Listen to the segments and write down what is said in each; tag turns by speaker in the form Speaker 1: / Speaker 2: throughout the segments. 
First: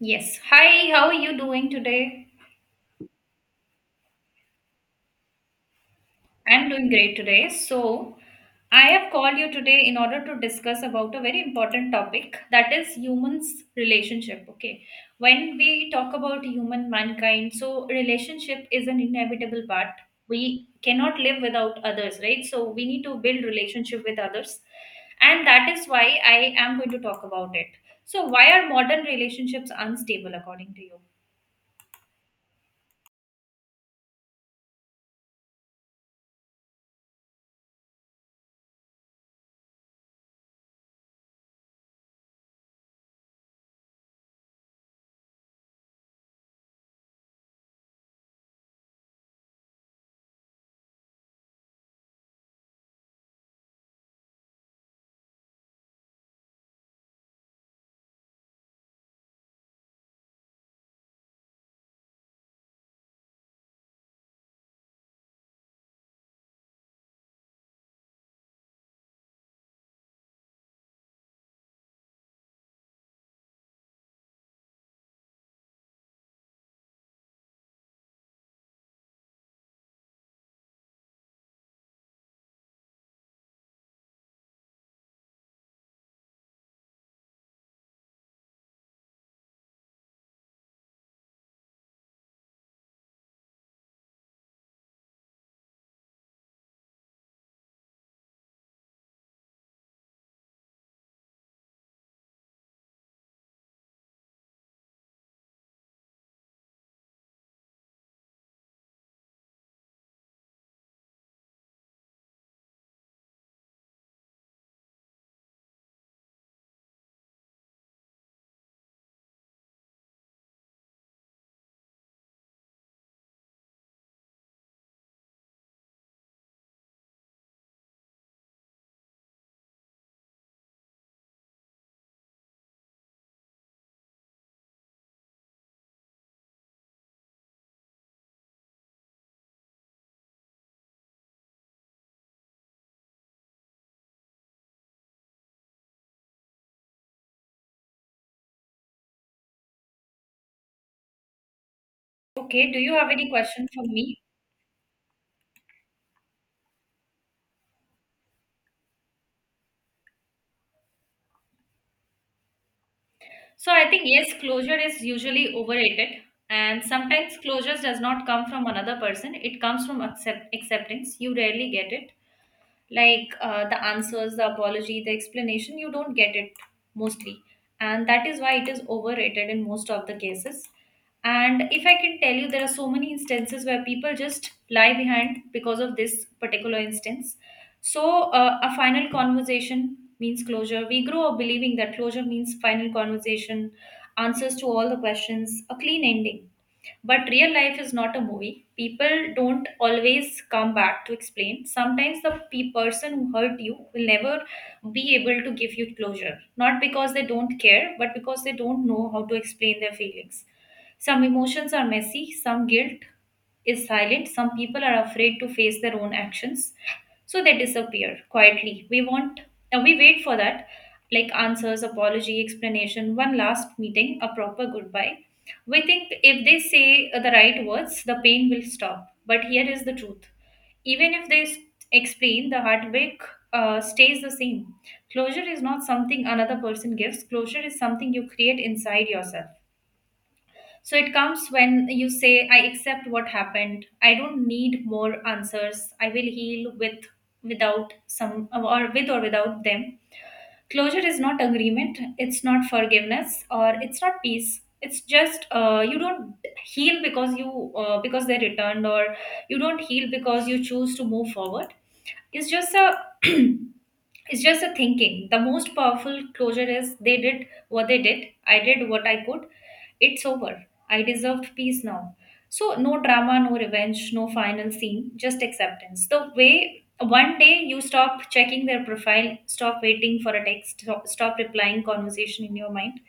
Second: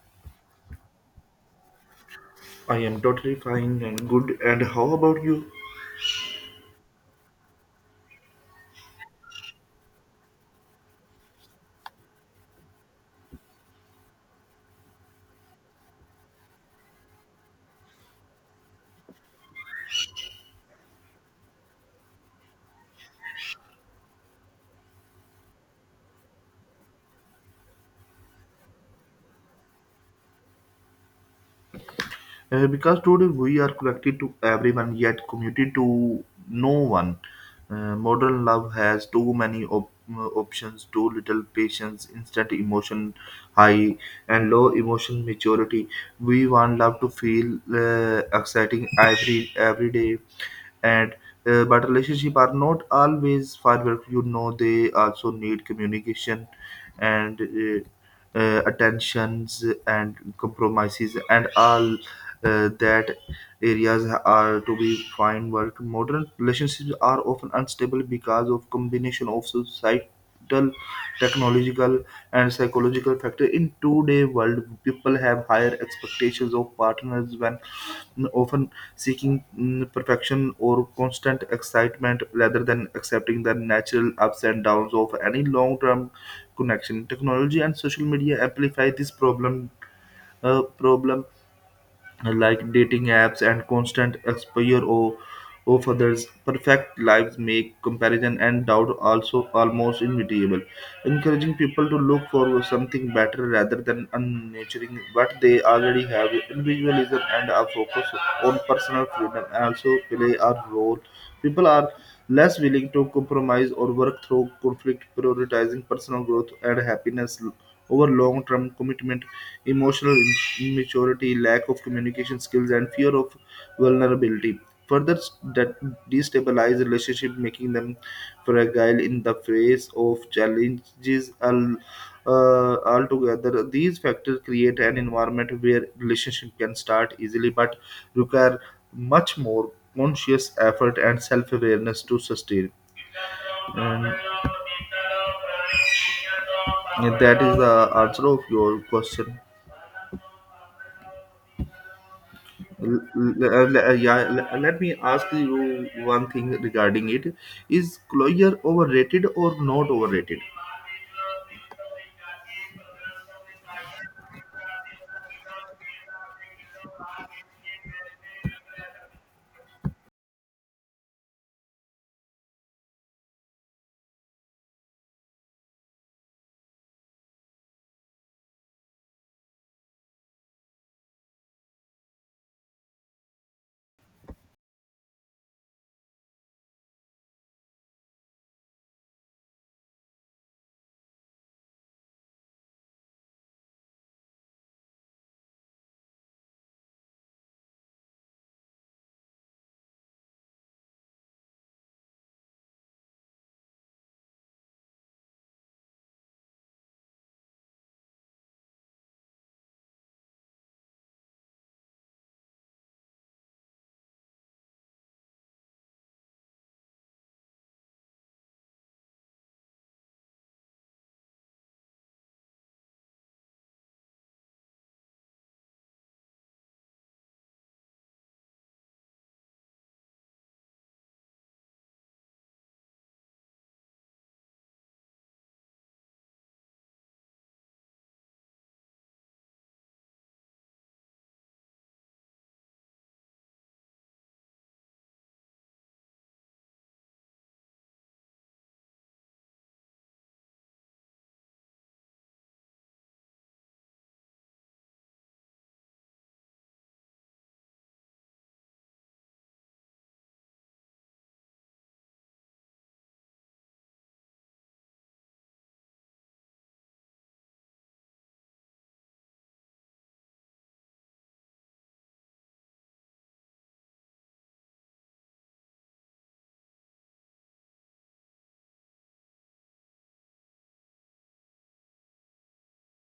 Speaker 1: Yes. Hi, how are you doing today?
Speaker 2: I am totally fine and good. And how about you?
Speaker 1: I'm doing great today. So, I have called you today in order to discuss about a very important topic that is humans relationship, okay? When we talk about human mankind, so relationship is an inevitable part. We cannot live without others, right? So, we need to build relationship with others. And that is why I am going to talk about it. So, why are modern relationships unstable according to you?
Speaker 2: Because today we are connected to everyone yet committed to no one. Modern love has too many options, too little patience, instant emotion high, and low emotion maturity. We want love to feel exciting every day, and but relationship are not always firework. They also need communication and attentions and compromises and all that areas are to be fine work. Modern relationships are often unstable because of combination of society mental, technological, and psychological factor. In today world, people have higher expectations of partners when often seeking perfection or constant excitement rather than accepting the natural ups and downs of any long-term connection. Technology and social media amplify this problem. Problem like dating apps and constant exposure of others, perfect lives make comparison and doubt also almost inevitable, encouraging people to look for something better rather than unnaturing what they already have. Individualism and a focus on personal freedom also play a role. People are less willing to compromise or work through conflict, prioritizing personal growth and happiness over long-term commitment emotional immaturity, lack of communication skills, and fear of vulnerability. Further, that destabilize relationship, making them fragile in the face of challenges. Altogether, these factors create an environment where relationship can start easily, but require much more conscious effort and self-awareness to sustain. And that is the answer of your question.
Speaker 1: Okay, do you
Speaker 2: L-
Speaker 1: have any
Speaker 2: l-
Speaker 1: question
Speaker 2: l-
Speaker 1: for me?
Speaker 2: yeah, l- yeah, let me ask you one thing regarding it. Is Cloyer overrated or not overrated?
Speaker 1: So I think yes, closure is usually overrated, and sometimes closure does not come from another person. It comes from acceptance. You rarely get it, like the answers, the apology, the explanation, you don't get it mostly. And that is why it is overrated in most of the cases. And if I can tell you, there are so many instances where people just lie behind because of this particular instance. So, a final conversation means closure. We grow up believing that closure means final conversation, answers to all the questions, a clean ending. But real life is not a movie. People don't always come back to explain. Sometimes the person who hurt you will never be able to give you closure. Not because they don't care, but because they don't know how to explain their feelings. Some emotions are messy, some guilt is silent, some people are afraid to face their own actions. So they disappear quietly. We want, we wait for that like answers, apology, explanation, one last meeting, a proper goodbye. We think if they say the right words, the pain will stop. But here is the truth. Even if they explain, the heartbreak stays the same. Closure is not something another person gives, closure is something you create inside yourself. So it comes when you say, I accept what happened. I don't need more answers. I will heal with without some or with or without them. Closure is not agreement, it's not forgiveness, or it's not peace. It's just you don't heal because you because they returned, or you don't heal because you choose to move forward. It's just a it's just a thinking. The most powerful closure is they did what they did. I did what I could. It's over. I deserved peace now. So, no drama, no revenge, no final scene, just acceptance. The way one day you stop checking their profile, stop waiting for a text, stop replying conversation in your mind.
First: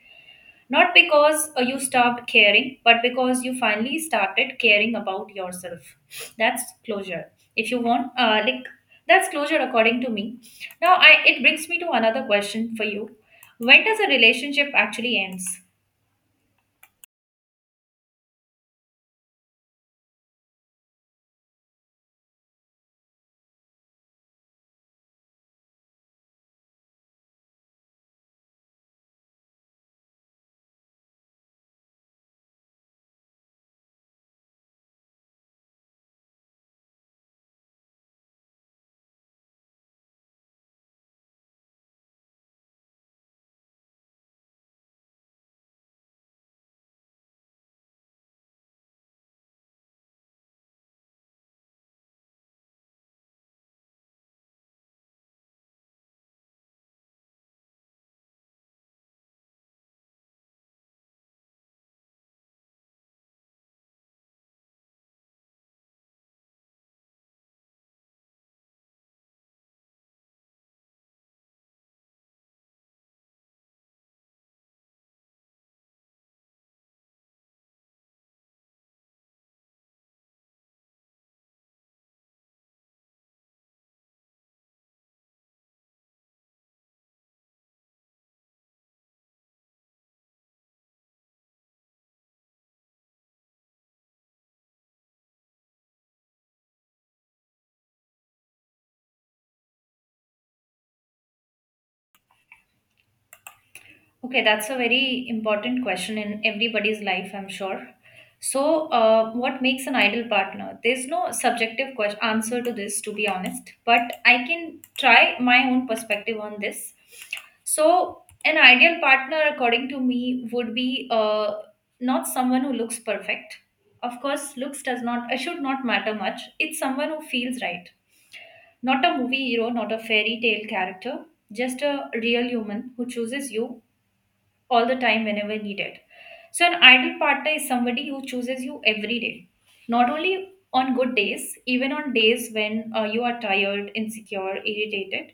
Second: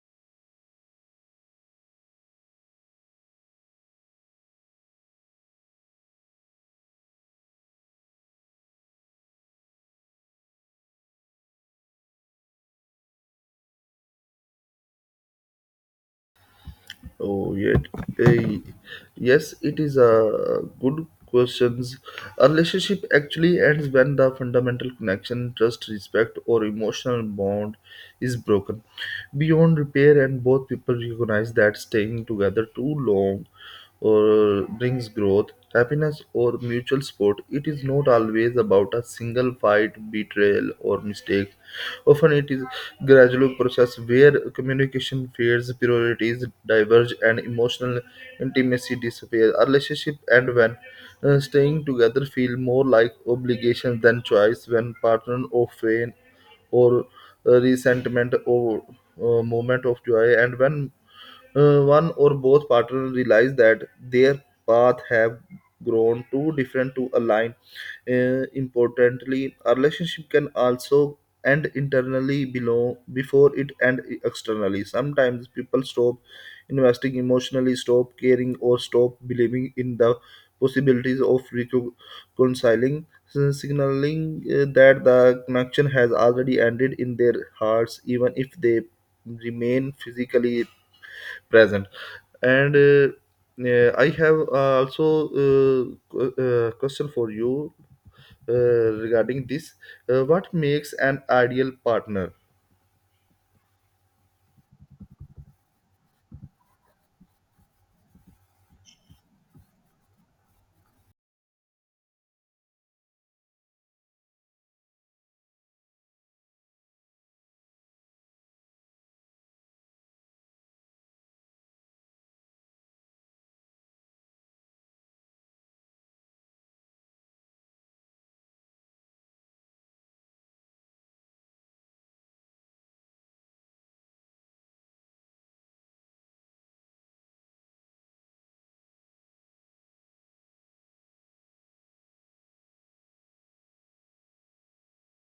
Speaker 1: Not because you stopped caring, but because you finally started caring about yourself. That's closure. If you want, that's closure according to me. Now, it brings me to another question for you. When does a relationship actually ends?
Speaker 2: Oh, yet, eh, yes, it is a good questions. A relationship actually ends when the fundamental connection, trust, respect, or emotional bond is broken beyond repair, and both people recognize that staying together too long or brings growth, happiness, or mutual support. It is not always about a single fight, betrayal, or mistake. Often it is gradual process where communication fades, priorities diverge, and emotional intimacy disappears. Our relationship and when staying together feel more like obligation than choice when partners often or resentment or moment of joy and when one or both partners realize that their path have grown too different to align. Importantly, a relationship can also end internally below before it end externally. Sometimes people stop investing emotionally, stop caring, or stop believing in the possibilities of reconciling, so signaling that the connection has already ended in their hearts, even if they remain physically present. And I have also question for you uh, regarding this. What makes an ideal partner?
Speaker 1: Okay, that's a very important question in everybody's life, I'm sure. So, what makes an ideal partner? There's no subjective question, answer to this, to be honest, but I can try my own perspective on this. So, an ideal partner, according to me, would be not someone who looks perfect. Of course, looks does not, should not matter much. It's someone who feels right. Not a movie hero, not a fairy tale character, just a real human who chooses you all the time whenever needed. So, an ideal partner is somebody who chooses you every day, not only on good days, even on days when you are tired, insecure, irritated.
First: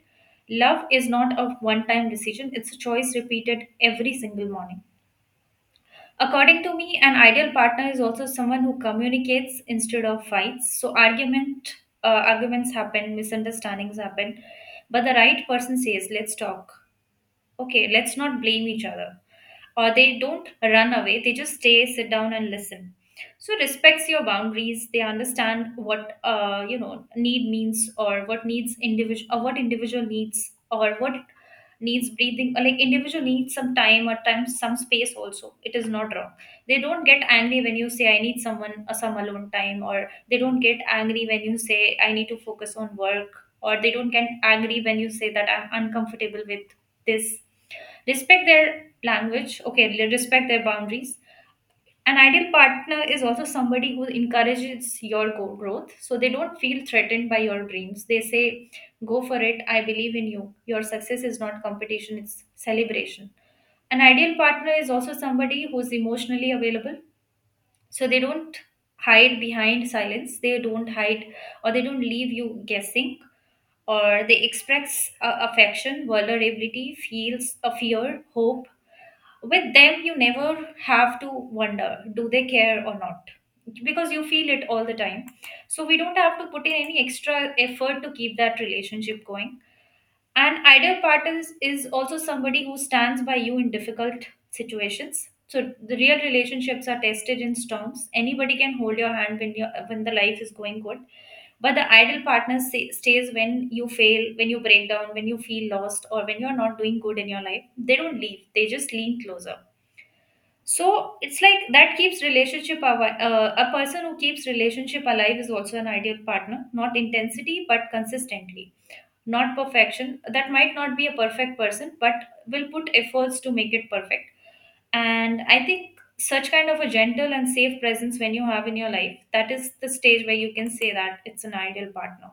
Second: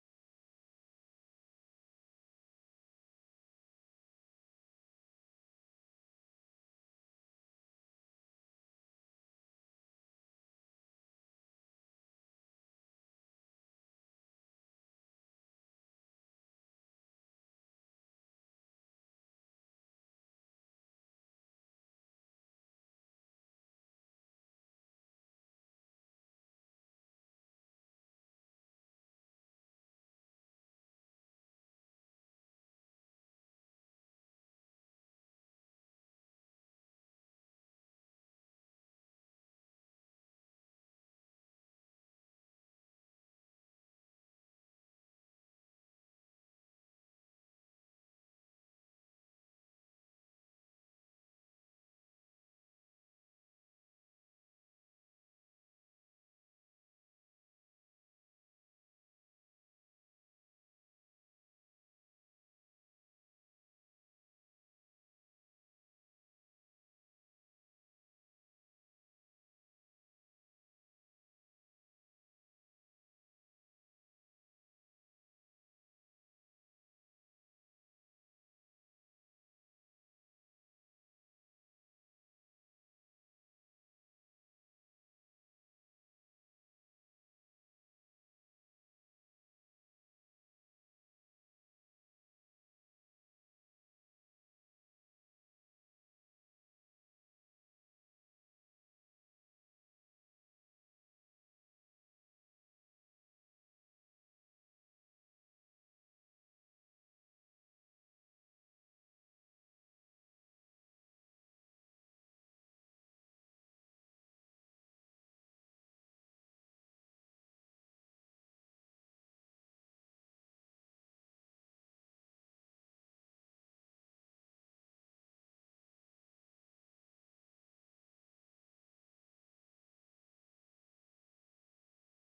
Speaker 1: Love is not a one time decision, it's a choice repeated every single morning. According to me, an ideal partner is also someone who communicates instead of fights. So, arguments happen, misunderstandings happen, but the right person says, let's talk, okay, let's not blame each other, or they don't run away, they just stay, sit down and listen. So respects your boundaries, they understand what need means, or what needs individual, or what individual needs, or what needs breathing, or like individual needs some time or time some space. Also it is not wrong. They don't get angry when you say I need someone, some alone time, or they don't get angry when you say I need to focus on work, or they don't get angry when you say that I'm uncomfortable with this. Respect their language, okay, respect their boundaries. An ideal partner is also somebody who encourages your growth. So they don't feel threatened by your dreams. They say, go for it, I believe in you, your success is not competition, it's celebration. An ideal partner is also somebody who's emotionally available. So they don't hide behind silence, they don't hide, or they don't leave you guessing, or they express affection, vulnerability, feels a fear hope. With them, you never have to wonder, do they care or not, because you feel it all the time. So we don't have to put in any extra effort to keep that relationship going. An ideal partner is also somebody who stands by you in difficult situations. So the real relationships are tested in storms. Anybody can hold your hand when you, when the life is going good, but the ideal partner stays when you fail, when you break down, when you feel lost, or when you're not doing good in your life. They don't leave, they just lean closer. So it's like that keeps relationship alive. A person who keeps relationship alive is also an ideal partner. Not intensity, but consistently. Not perfection. That might not be a perfect person, but will put efforts to make it perfect. And I think such kind of a gentle and safe presence when you have in your life, that is the stage where you can say that it's an ideal partner.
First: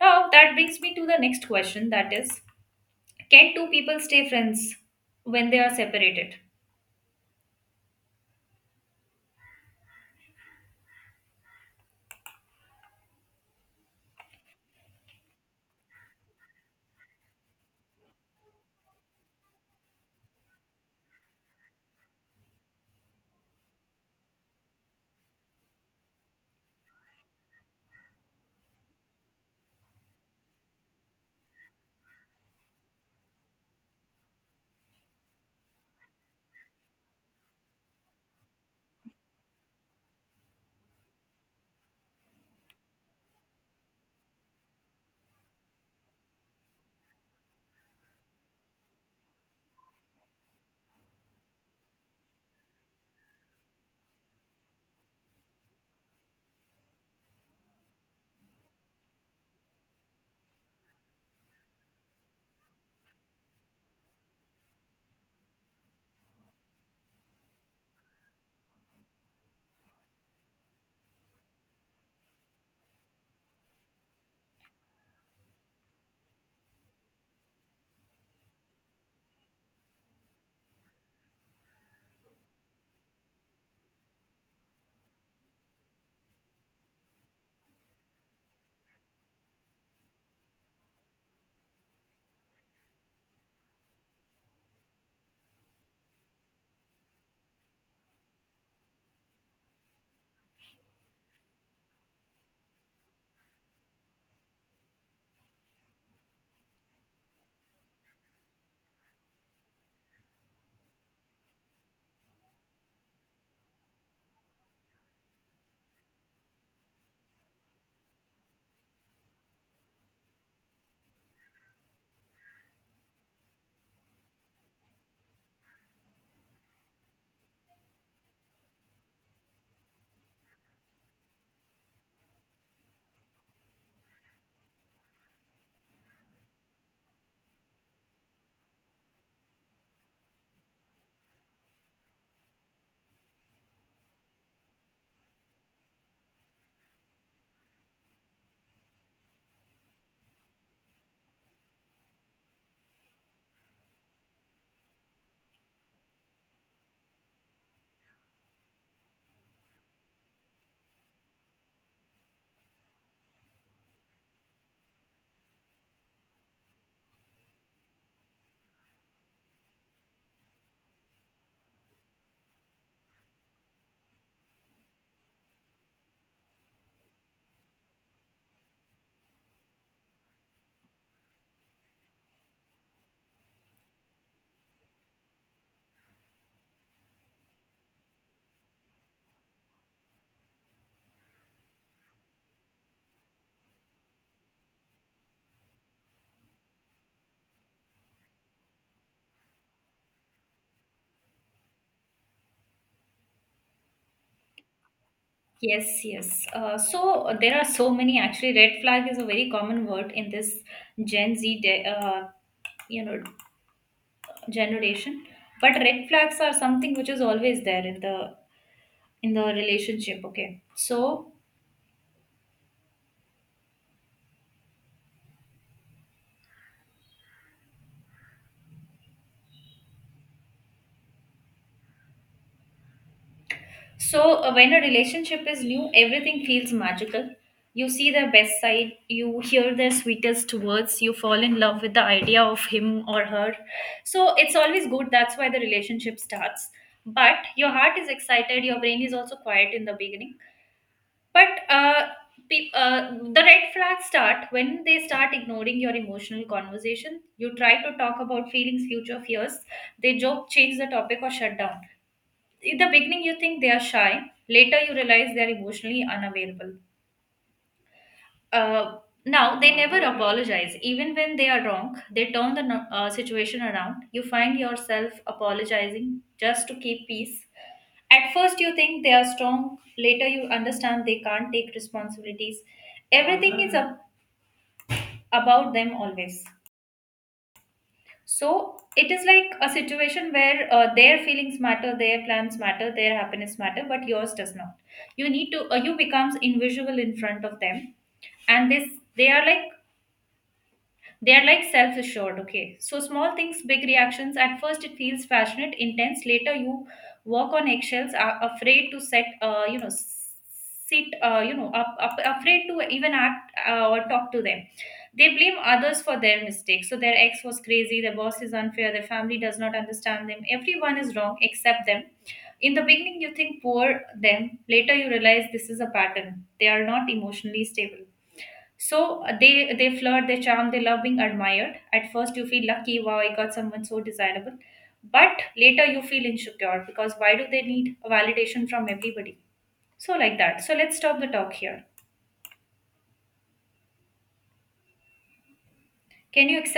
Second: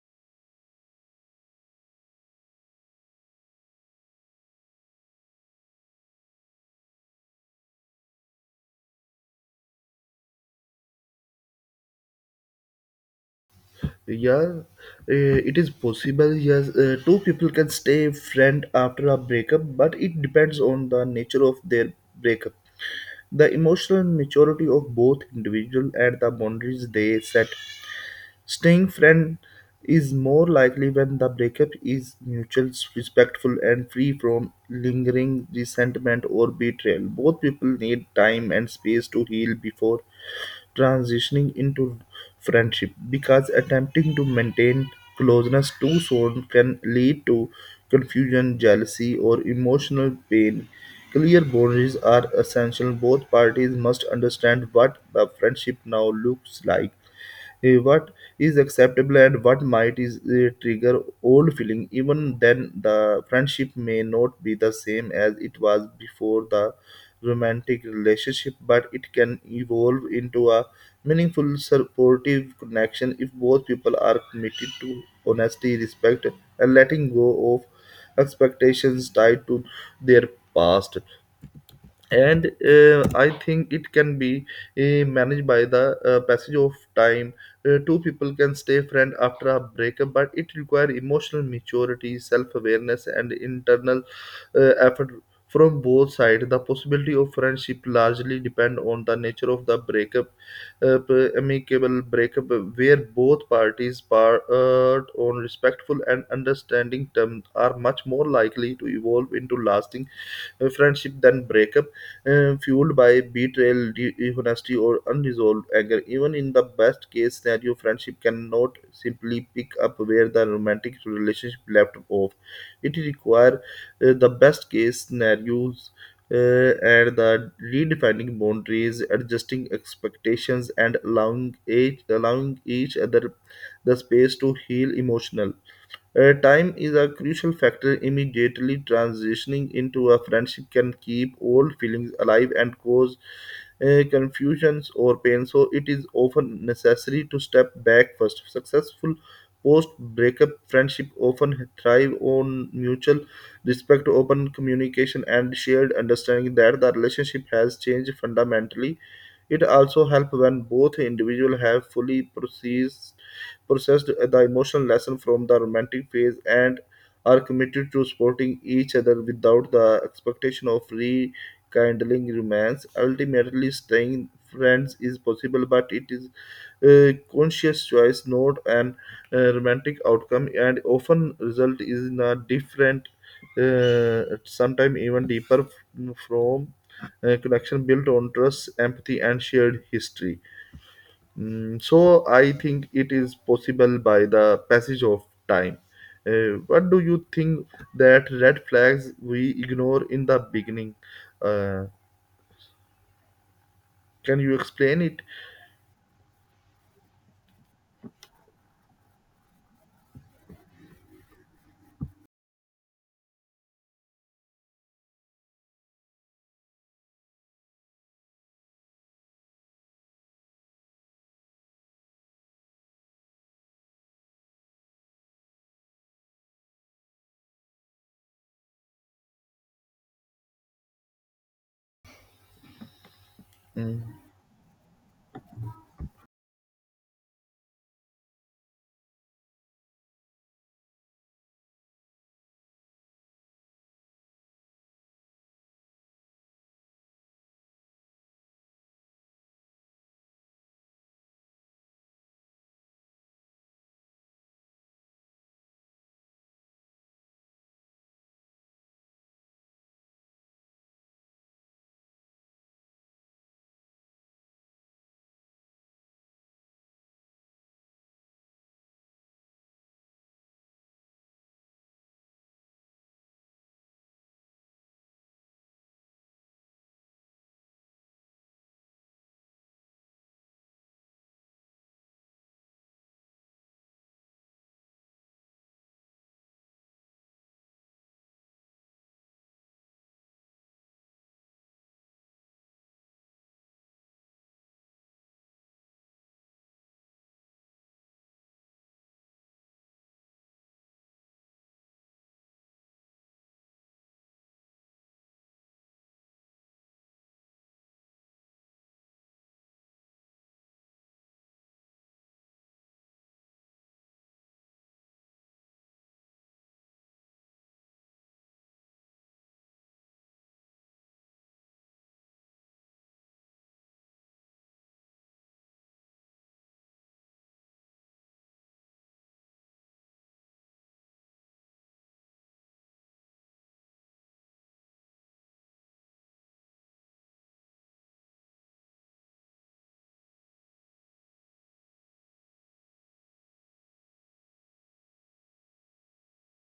Speaker 1: Now that brings me to the next question. That is, can two people stay friends when they are separated?
Speaker 2: Yeah, it is possible. Yes, two people can stay friend after a breakup, but it depends on the nature of their breakup, the emotional maturity of both individual, and the boundaries they set. Staying friend is more likely when the breakup is mutual, respectful, and free from lingering resentment or betrayal. Both people need time and space to heal before transitioning into friendship because attempting to maintain closeness too soon can lead to confusion, jealousy, or emotional pain. Clear boundaries are essential. Both parties must understand what the friendship now looks like, what is acceptable and what might is trigger old feeling. Even then the friendship may not be the same as it was before the romantic relationship, but it can evolve into a meaningful supportive connection if both people are committed to honesty, respect, and letting go of expectations tied to their past. And I think it can be managed by the passage of time. Two people can stay friends after a breakup, but it requires emotional maturity, self-awareness, and internal effort from both sides. The possibility of friendship largely depend on the nature of the breakup. Amicable breakup where both parties part on respectful and understanding terms are much more likely to evolve into lasting friendship than breakup fueled by betrayal, dishonesty, or unresolved anger. Even in the best case scenario, friendship cannot simply pick up where the romantic relationship left off. It requires the best case scenarios uh, and the redefining boundaries, adjusting expectations, and allowing each other the space to heal emotional. Time is a crucial factor. Immediately transitioning into a friendship can keep old feelings alive and cause confusions or pain, so it is often necessary to step back first. Successful post breakup friendship often thrive on mutual respect, open communication, and shared understanding that the relationship has changed fundamentally. It also helps when both individuals have fully processed the emotional lesson from the romantic phase and are committed to supporting each other without the expectation of rekindling romance. Ultimately, staying friends is possible, but it is a conscious choice, not an romantic outcome, and often result is in a different, sometimes even deeper from connection built on trust, empathy, and shared history. Mm, so I think it is possible by the passage of time. What do you think that red flags we ignore in the beginning? Uh, can you explain it?
Speaker 1: Yes, yes. So there are so many actually. Red flag is a very common word in this Gen Z, you know, generation. But red flags are something which is always there in the relationship. Okay, so so, when a relationship is new, everything feels magical. You see their best side, you hear their sweetest words, you fall in love with the idea of him or her. So, it's always good. That's why the relationship starts. But your heart is excited, your brain is also quiet in the beginning. But the red flags start when they start ignoring your emotional conversation. You try to talk about feelings, future fears. They joke, change the topic, or shut down. In the beginning you think they are shy, later you realize they are emotionally unavailable. Uh, now they never apologize even when they are wrong. They turn the situation around. You find yourself apologizing just to keep peace. At first you think they are strong, later you understand they can't take responsibilities. Everything is up about them always. So it is like a situation where their feelings matter, their plans matter, their happiness matter, but yours does not. You need to you becomes invisible in front of them, and this, they are like, they are like self assured, okay? So, small things, big reactions. At first, it feels passionate, intense. Later, you walk on eggshells, are afraid to set, you know, s- sit, you know, up, up, afraid to even act or talk to them. They blame others for their mistakes. So, their ex was crazy, their boss is unfair, their family does not understand them. Everyone is wrong except them. In the beginning, you think poor them. Later, you realize this is a pattern. They are not emotionally stable. So they flirt, they charm, they love being admired. At first, you feel lucky, wow, I got someone so desirable. But later, you feel insecure because why do they need validation from everybody? So like that. So let's stop the talk here. Can you accept?